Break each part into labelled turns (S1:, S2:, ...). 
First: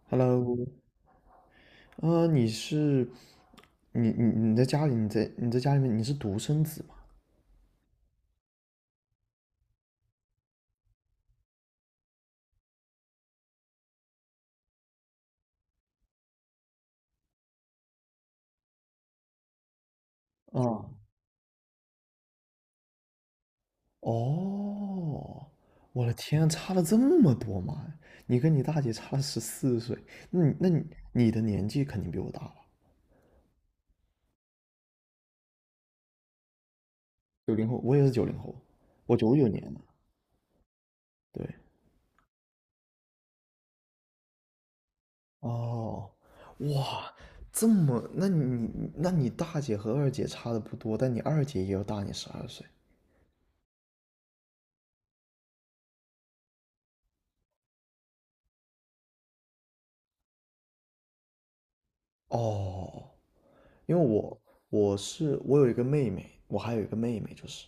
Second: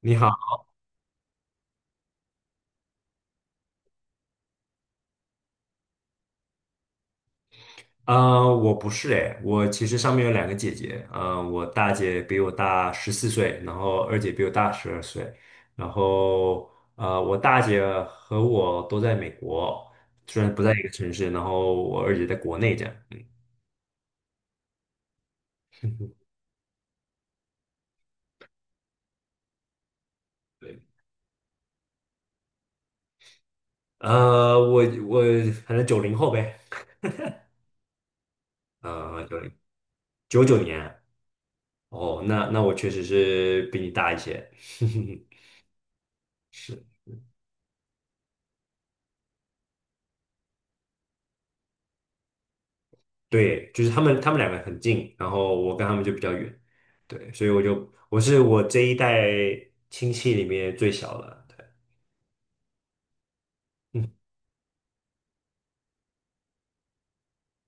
S1: 你好，
S2: Hello，啊、你是你你你在家里，你在家里面你是独生子吗？
S1: 我不是哎，我其实上面有两个姐姐，我大姐比我大14岁，然后二姐比我大12岁，然后我大姐和我都在美国，虽然不在一个
S2: 啊、
S1: 城市，然后我二姐在国内这样。嗯，
S2: 哦，我的天啊，差了这么多吗？你跟你大姐差了14岁，那你那
S1: 对。
S2: 你你的年纪肯定比我大了。
S1: 呃，我我反正90后呗。
S2: 九零后，我也是九零后，我
S1: 呃，
S2: 九
S1: 九
S2: 九
S1: 零
S2: 年的，
S1: 99年。
S2: 对，
S1: 哦，那我确实是比你大一些。
S2: 哦，
S1: 是。
S2: 哇，这么，那你大姐和二姐差的不多，但你二姐也要大你12岁，
S1: 对，就是他们两个很近，然后我跟他们就比较远。对，所以我就我是我这一代亲戚里面最小的。对。
S2: 哦，因为
S1: 嗯
S2: 我有一个妹妹，我还有一个妹妹就是，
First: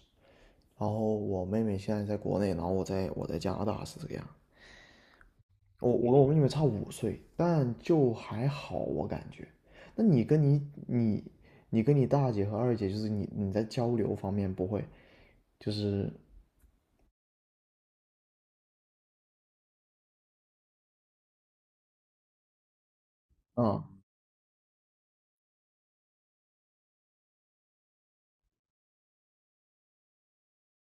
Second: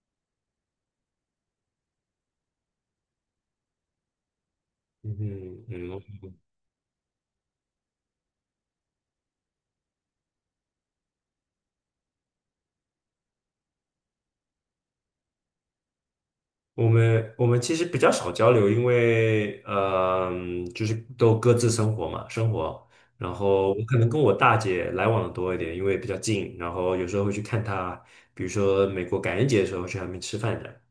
S2: 然后我妹妹现在在国内，然后我在加拿大是这个样。
S1: 嗯
S2: 我
S1: 嗯。
S2: 我跟我妹妹差5岁，但就还好，我感觉。那你跟你你你跟你大姐和二姐，就是你在交流方面不会，就是
S1: 我们其实比较少交流，因为就是都各自生活嘛，生活。然后我
S2: 嗯。
S1: 可能跟我大姐来往的多一点，因为比较近，然后有时候会去看她，比如说美国感恩节的时候去她那边吃饭的。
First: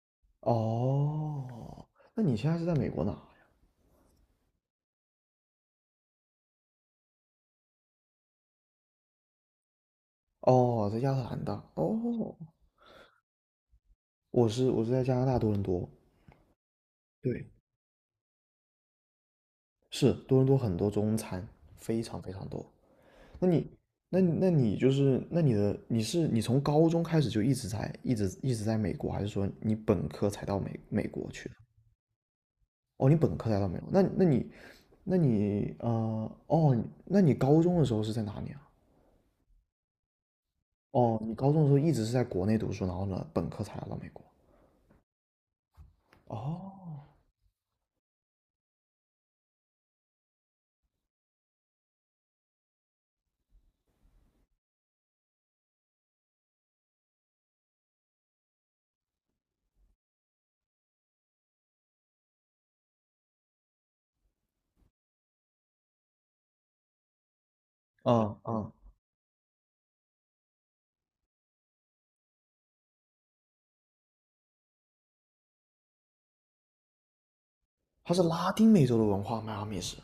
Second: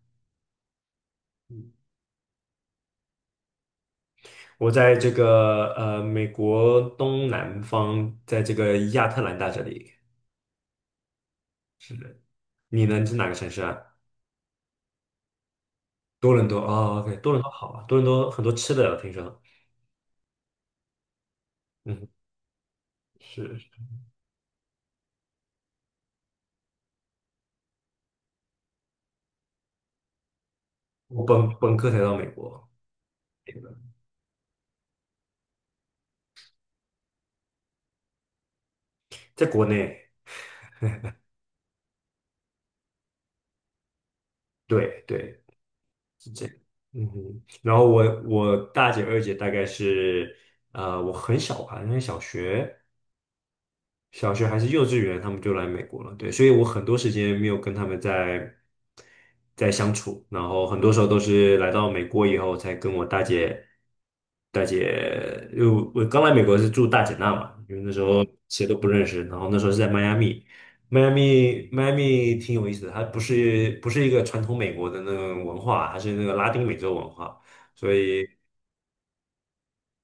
S2: 哦，那你现在是在美国哪呀？
S1: 我在这个美国东南方，在这个亚特兰大这里。
S2: 哦，在亚特兰大。哦，
S1: 你呢？你是哪个城市啊？
S2: 我是在加拿大多伦多。
S1: 多伦多哦，OK，多伦
S2: 对，
S1: 多好啊，多伦多很多吃的，我听说。
S2: 是多伦多很多中餐，非
S1: 嗯，
S2: 常非常多。那
S1: 是。
S2: 你，那你就是，那你的你是你从高中开始就一直在美国，还是说你本科才到美美
S1: 我
S2: 国去
S1: 本
S2: 的？
S1: 本科才到美国。
S2: 哦，你本科才到美国，那那你，那你呃，哦，那你高中的时候是在哪里啊？
S1: 在国内。
S2: 哦，你高中的时候一直是在国内读书，然后呢，本科才来到美国。
S1: 对对。
S2: 哦，
S1: 嗯哼。然后我大姐二姐大概是，我很小吧，因为小学还是幼稚园，他们就来美国了。对，所以我很多时间没有跟他们在相处，然后很多时候都是来到美国以后才跟我大姐，因为我刚来美国是住大姐那嘛，因为那时候
S2: 嗯
S1: 谁
S2: 嗯，
S1: 都不认识，然后那时候是在迈阿密。迈阿密挺有意思的，它不是一个传统美国的那种文化，它是那个拉丁美洲文化，所
S2: 它
S1: 以
S2: 是拉丁美洲的文化，迈阿密是。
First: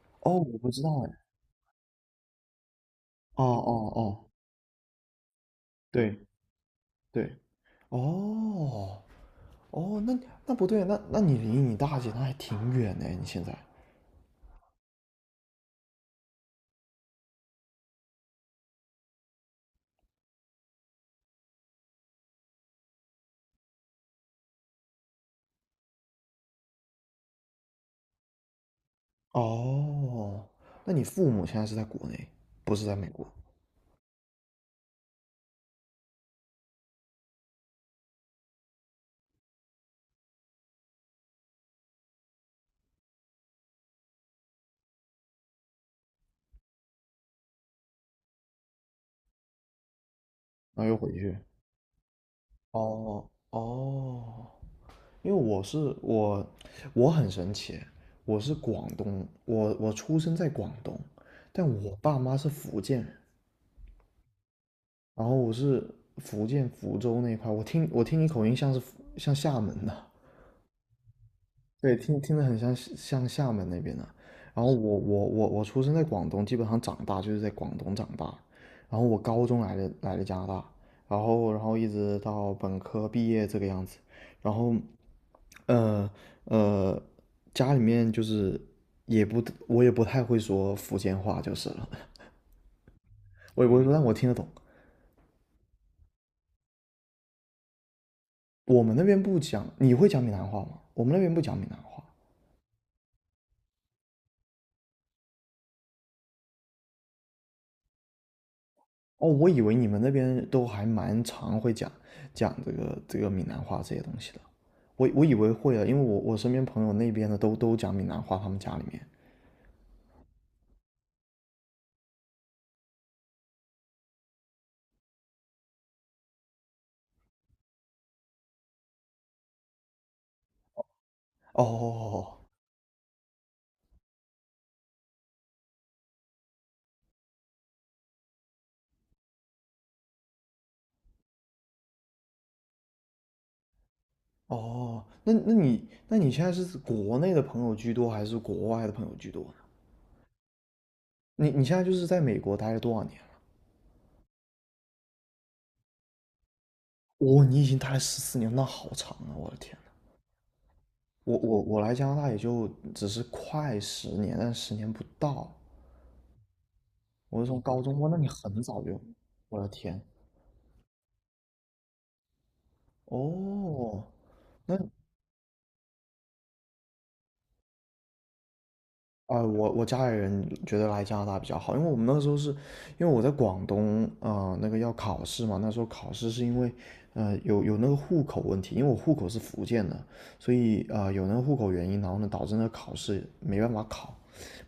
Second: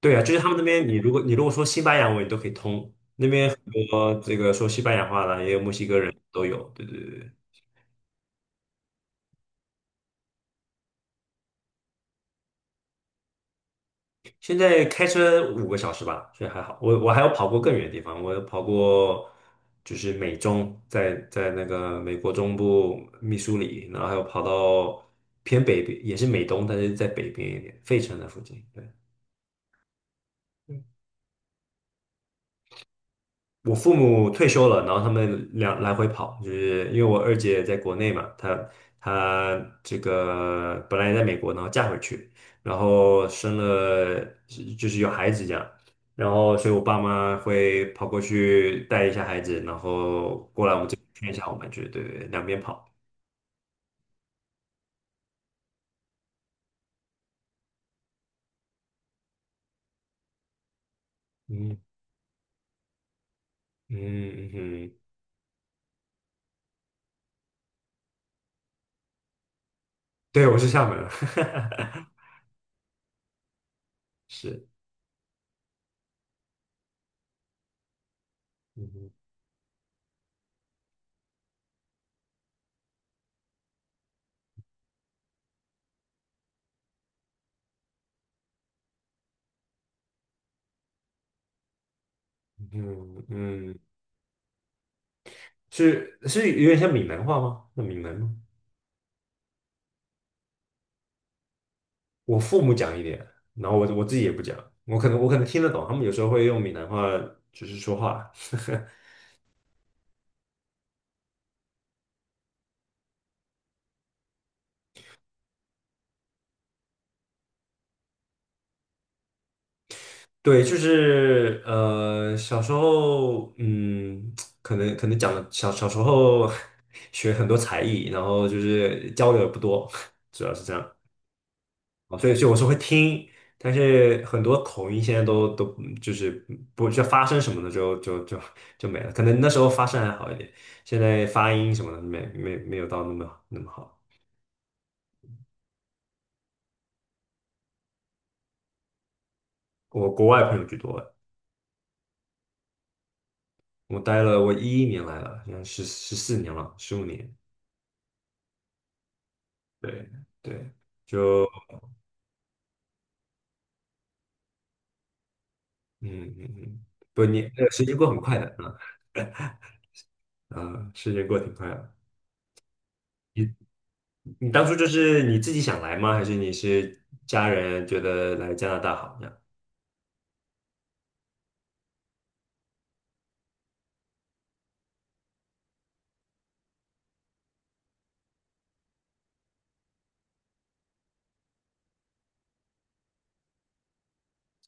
S1: 对啊，就
S2: 哦，
S1: 是他们
S2: 我
S1: 那
S2: 不知
S1: 边，你
S2: 道
S1: 如
S2: 哎。
S1: 果你如果说西班牙文，你都可以通。那
S2: 哦
S1: 边很
S2: 哦
S1: 多
S2: 哦，
S1: 这个说西班牙话的，也有墨西哥人
S2: 对
S1: 都有。对对对对。
S2: 对，哦，哦，那那不对，那你离你大姐那还挺远呢，你现在。
S1: 现在开车5个小时吧，所以还好。我还有跑过更远的地方，我有跑过就是美中，在那个美国中部密苏里，然后还有跑到偏北边，也是美东，但是在北边一点，费城的附近。对。
S2: 哦，那你父母现在是在国内，不是在美国，
S1: 我父母退休了，然后他们两来回跑，就是因为我二姐在国内嘛，她这个本来也在美国，然后嫁回去，然后生了就是有孩子这样，然后所以我爸妈会跑过去带一下孩子，然后过来我
S2: 那
S1: 们这
S2: 又
S1: 边
S2: 回
S1: 看一
S2: 去。
S1: 下我们，就是对对，对两边跑。
S2: 哦哦，因为我是我，我很神奇，我是广东，我出生在广东，但
S1: 嗯
S2: 我爸妈是福建人，
S1: 嗯。嗯哼。
S2: 然后我是福建福州那一块，我听你口音像是福像厦门的，
S1: 对，我是厦门人。
S2: 对，听 听着很像像厦门那边的。然
S1: 是。
S2: 后我出生在广东，基本上长大就是在广东长大。然后
S1: 嗯
S2: 我高中来的加拿大，然后一直到本科毕业这个样子。然后，呃呃，家里面就是也不我也不太会说福建话就是了，
S1: 嗯
S2: 我也不
S1: 嗯。
S2: 会说，但我听得懂。
S1: 是，是有点像闽南话吗？那闽南吗？
S2: 我们那边不讲，你会讲闽南话吗？我们那边不讲闽南话。
S1: 我父母讲一点，然后我自己也不讲，我可能听得懂，他们有时候会用闽南话就是说话。
S2: 哦，我以为你们那边都还蛮常会讲这个闽南话这些东西的，我以为会啊，因为我身边朋友那边的都讲闽南话，他们家里面。
S1: 对，就是小时候，嗯，可能讲的小时候 学很多才艺，然后就是交流也不多，主要是这样。啊所
S2: 哦
S1: 以所以我是会听，但是很多口音现在都就是不就发声什么的就没了，可能那时候发声还好一点，现在发音什么的没有到那么好。
S2: 哦，哦那你现在是国内的朋友居多，还是国外的朋友居多呢？
S1: 我国外朋友居多。
S2: 你现在就是在美国待了多少年了？
S1: 我待了我11年来了，现在14年了，15年。
S2: 哦，你已经待了14年，那好长啊！我的天呐，
S1: 对对。
S2: 我
S1: 就
S2: 我我来加拿大也就只是快十年，但十年不到。
S1: 嗯嗯嗯。不，
S2: 我
S1: 你
S2: 是从
S1: 那个
S2: 高
S1: 时间
S2: 中，
S1: 过
S2: 哇，
S1: 很
S2: 那你
S1: 快的。
S2: 很
S1: 啊
S2: 早就，我的天，
S1: 啊，时间过挺快的。你
S2: 哦，
S1: 你当初
S2: 那
S1: 就是你自己想来吗？还是你是家人觉得来加拿大好这样？
S2: 啊、我家里人觉得来加拿大比较好，因为我们那个时候是，因为我在广东啊、那个要考试嘛，那时候考试是因为，有那个户口问题，因为我户口是福建的，所以啊、有那个户口原因，然后呢，导致那个考试没办法考，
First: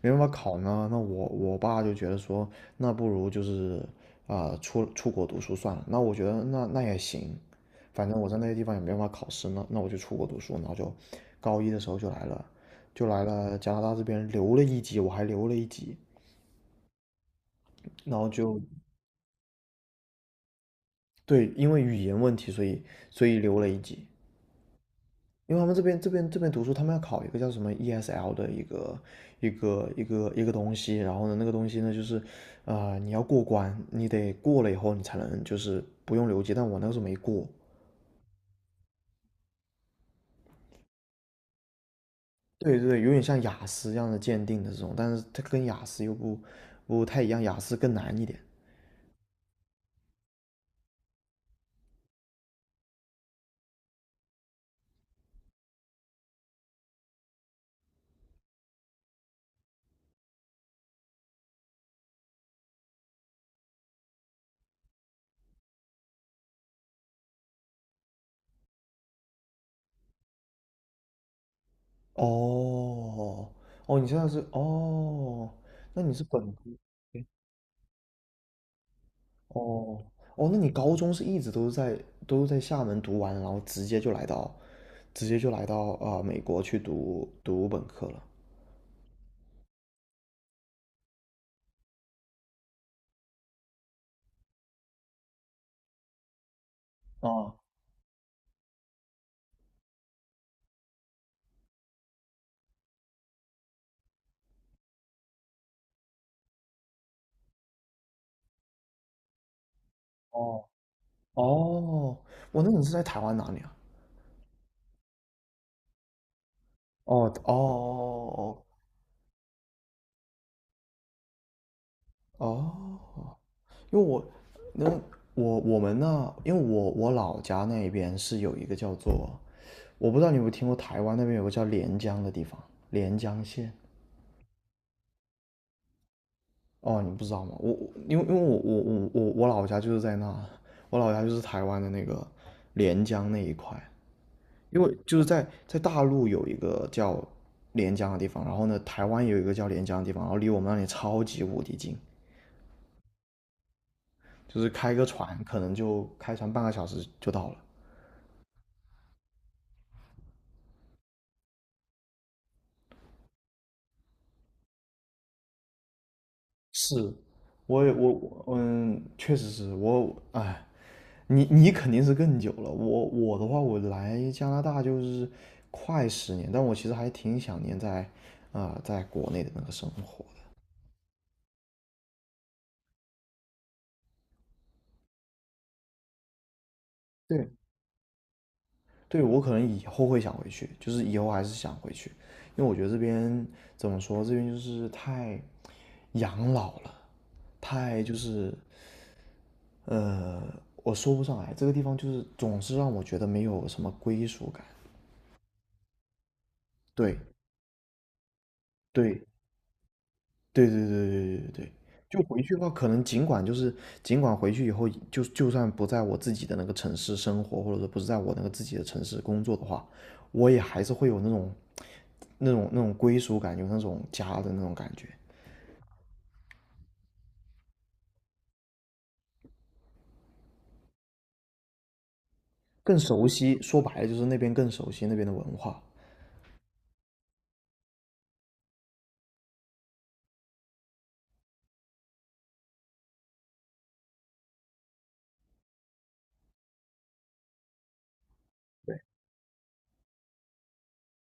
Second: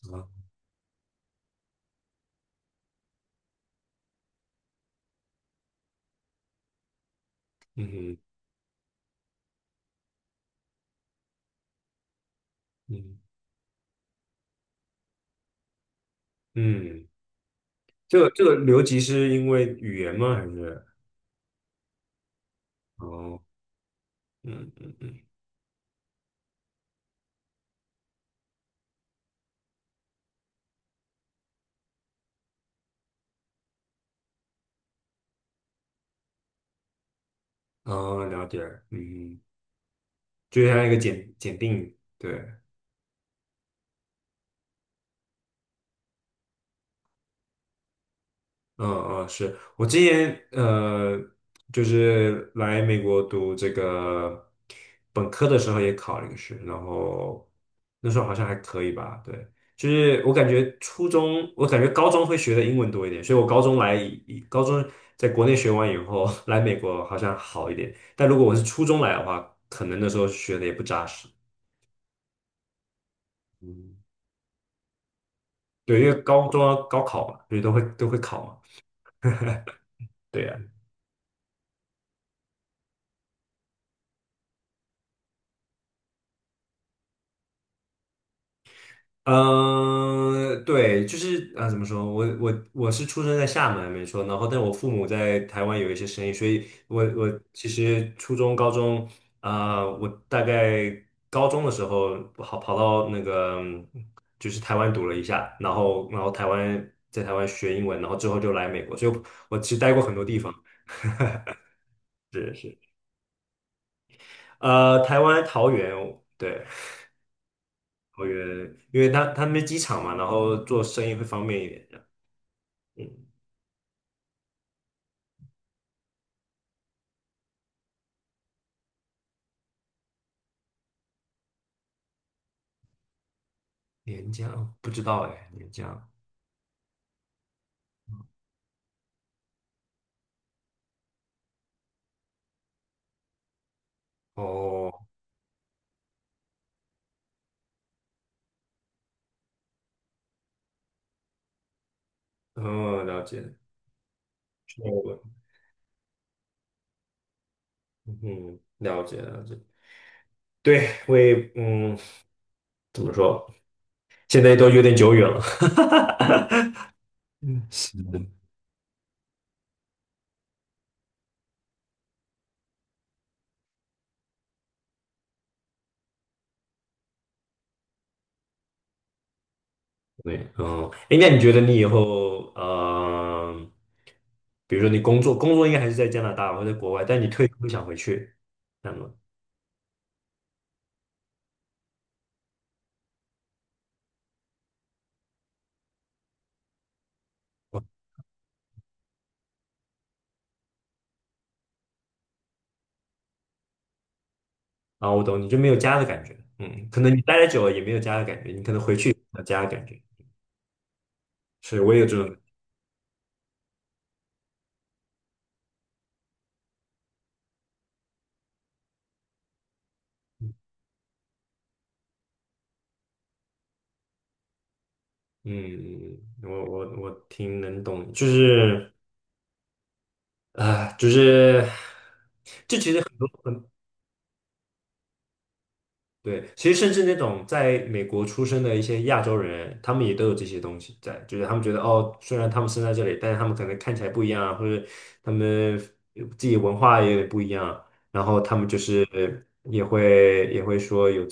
S2: 没办法
S1: 啊。
S2: 考呢，那我爸就觉得说，那不如就是啊、出国读书算了，那我觉得那也行，反
S1: 嗯
S2: 正我在那些地方也没办法考试呢，那我就出国读书，然后就高一的时候就来了，就
S1: 嗯
S2: 来了加拿大这边留了一级，我还留了一级，
S1: 嗯。这
S2: 然后
S1: 个这个
S2: 就
S1: 留级是因为语言吗？还是
S2: 对，因为语言问题，所以
S1: 哦，
S2: 留了一级，
S1: 嗯嗯嗯。
S2: 因为他们这边读书，他们要考一个叫什么 ESL 的一个东西，然后呢，那个东西呢就是，啊你要过关，你得过了以后你才能就是不用留级，但我那个时候没过，
S1: 哦，了解。嗯，就像一个检定。对。
S2: 对对有点像雅思一样的鉴定的这种，但是它跟雅思又不太一样，雅思更难一点。
S1: 嗯嗯。是我今年就是来美国读这个本科的时候也考了一个试，然后那时候好像还可以吧。对，就是我感觉初中，我感觉高中会学的英文多一点，所以我高中在国内学完以后 来美国好像好一点，但如果我是初中来的话，可能那时候学的也不扎实。
S2: 哦
S1: 嗯，
S2: 哦，你现在是哦，
S1: 对，
S2: 那
S1: 因
S2: 你
S1: 为
S2: 是本
S1: 高中
S2: 科
S1: 要高
S2: 诶
S1: 考嘛，所以都会考嘛。
S2: 哦
S1: 对。
S2: 哦，那
S1: 呀。
S2: 你高中是一直都是在厦门读完，然后直接就来到啊、美国去读本科了。
S1: 嗯，呃对，就是啊，怎么说？我是出生在厦门，没错。然后，但我父母在台湾有一些生意，所以我
S2: 哦
S1: 其实初中、高中啊、我大概高中的时候跑到那个嗯就是台湾读了一下，然后然后台湾在台湾学英文，然后之后就来美国，所以我其实待过很多地方。
S2: 哦哦，
S1: 是
S2: 那
S1: 是。
S2: 你是在台湾哪里啊？
S1: 台湾桃园。对，
S2: 哦
S1: 桃
S2: 哦
S1: 园，因为他们机场嘛，然后做生意会方便一点。这样
S2: 哦哦
S1: 嗯。
S2: 哦。因为我，那我我们那，因为我老家那边是有一个叫做，我不知道你有没有听过台湾那边有个叫连江的地方，连江县。
S1: 廉江，哦不知道哎，廉江。
S2: 哦，你不知道吗？我我因为因为我我我我我老家就是在那，我老家就是台湾的那个连江那一块，因
S1: 哦，
S2: 为就是在大陆有一个叫连江的地方，然后呢，台湾有一个叫连江的地方，然后离我们那里超级无敌近，
S1: 哦，了解，
S2: 就是
S1: 是
S2: 开个
S1: 我，
S2: 船可能就开船半个小时就到了。
S1: 嗯，了解了解。对，我也，嗯，怎么说，现在都有点久远了。
S2: 是，
S1: 嗯，
S2: 我也
S1: 是
S2: 我
S1: 的。
S2: 我嗯，确实是我，哎，你肯定是更久了。我的话，我来加拿大就是快十年，但我其实还挺想念在啊、在国内的那个生活的。
S1: 对，嗯，哎，那你觉得你以后，比如说你工作，工作应该还是在加拿大或者在国外，但你退
S2: 对，
S1: 休会想回去，那么。
S2: 对我可能以后会想回去，就是以后还是想回去，因为我觉得这边怎么说，这边就是太养老了，太就是呃，我说不上来，这个地方就是总是让我觉得没有什么归属感。
S1: 啊，我懂，你就没有家的感觉。嗯，可能
S2: 对
S1: 你待的久了也没有家的感觉，你可能回去
S2: 对，
S1: 有家的感觉。
S2: 对对对对对对，
S1: 是，我也有这
S2: 就
S1: 种。
S2: 回去的话，可能尽管回去以后，就算不在我自己的那个城市生活，或者说不是在我那个自己的城市工作的话，我也还是会有那种那种归属感，有那种家的那种感觉，
S1: 嗯。嗯嗯我挺能懂，就是啊、就是
S2: 更熟悉。说白了就是那边更熟悉那边的文化。
S1: 对，其实甚至那种在美国出生的一些亚洲人，他们也都有这些东西在，就是他们觉得哦，虽然他们生在这里，但是他们可能看起来不一样啊，或者他们自己文化也不一样啊，然后他们就是也会说有这。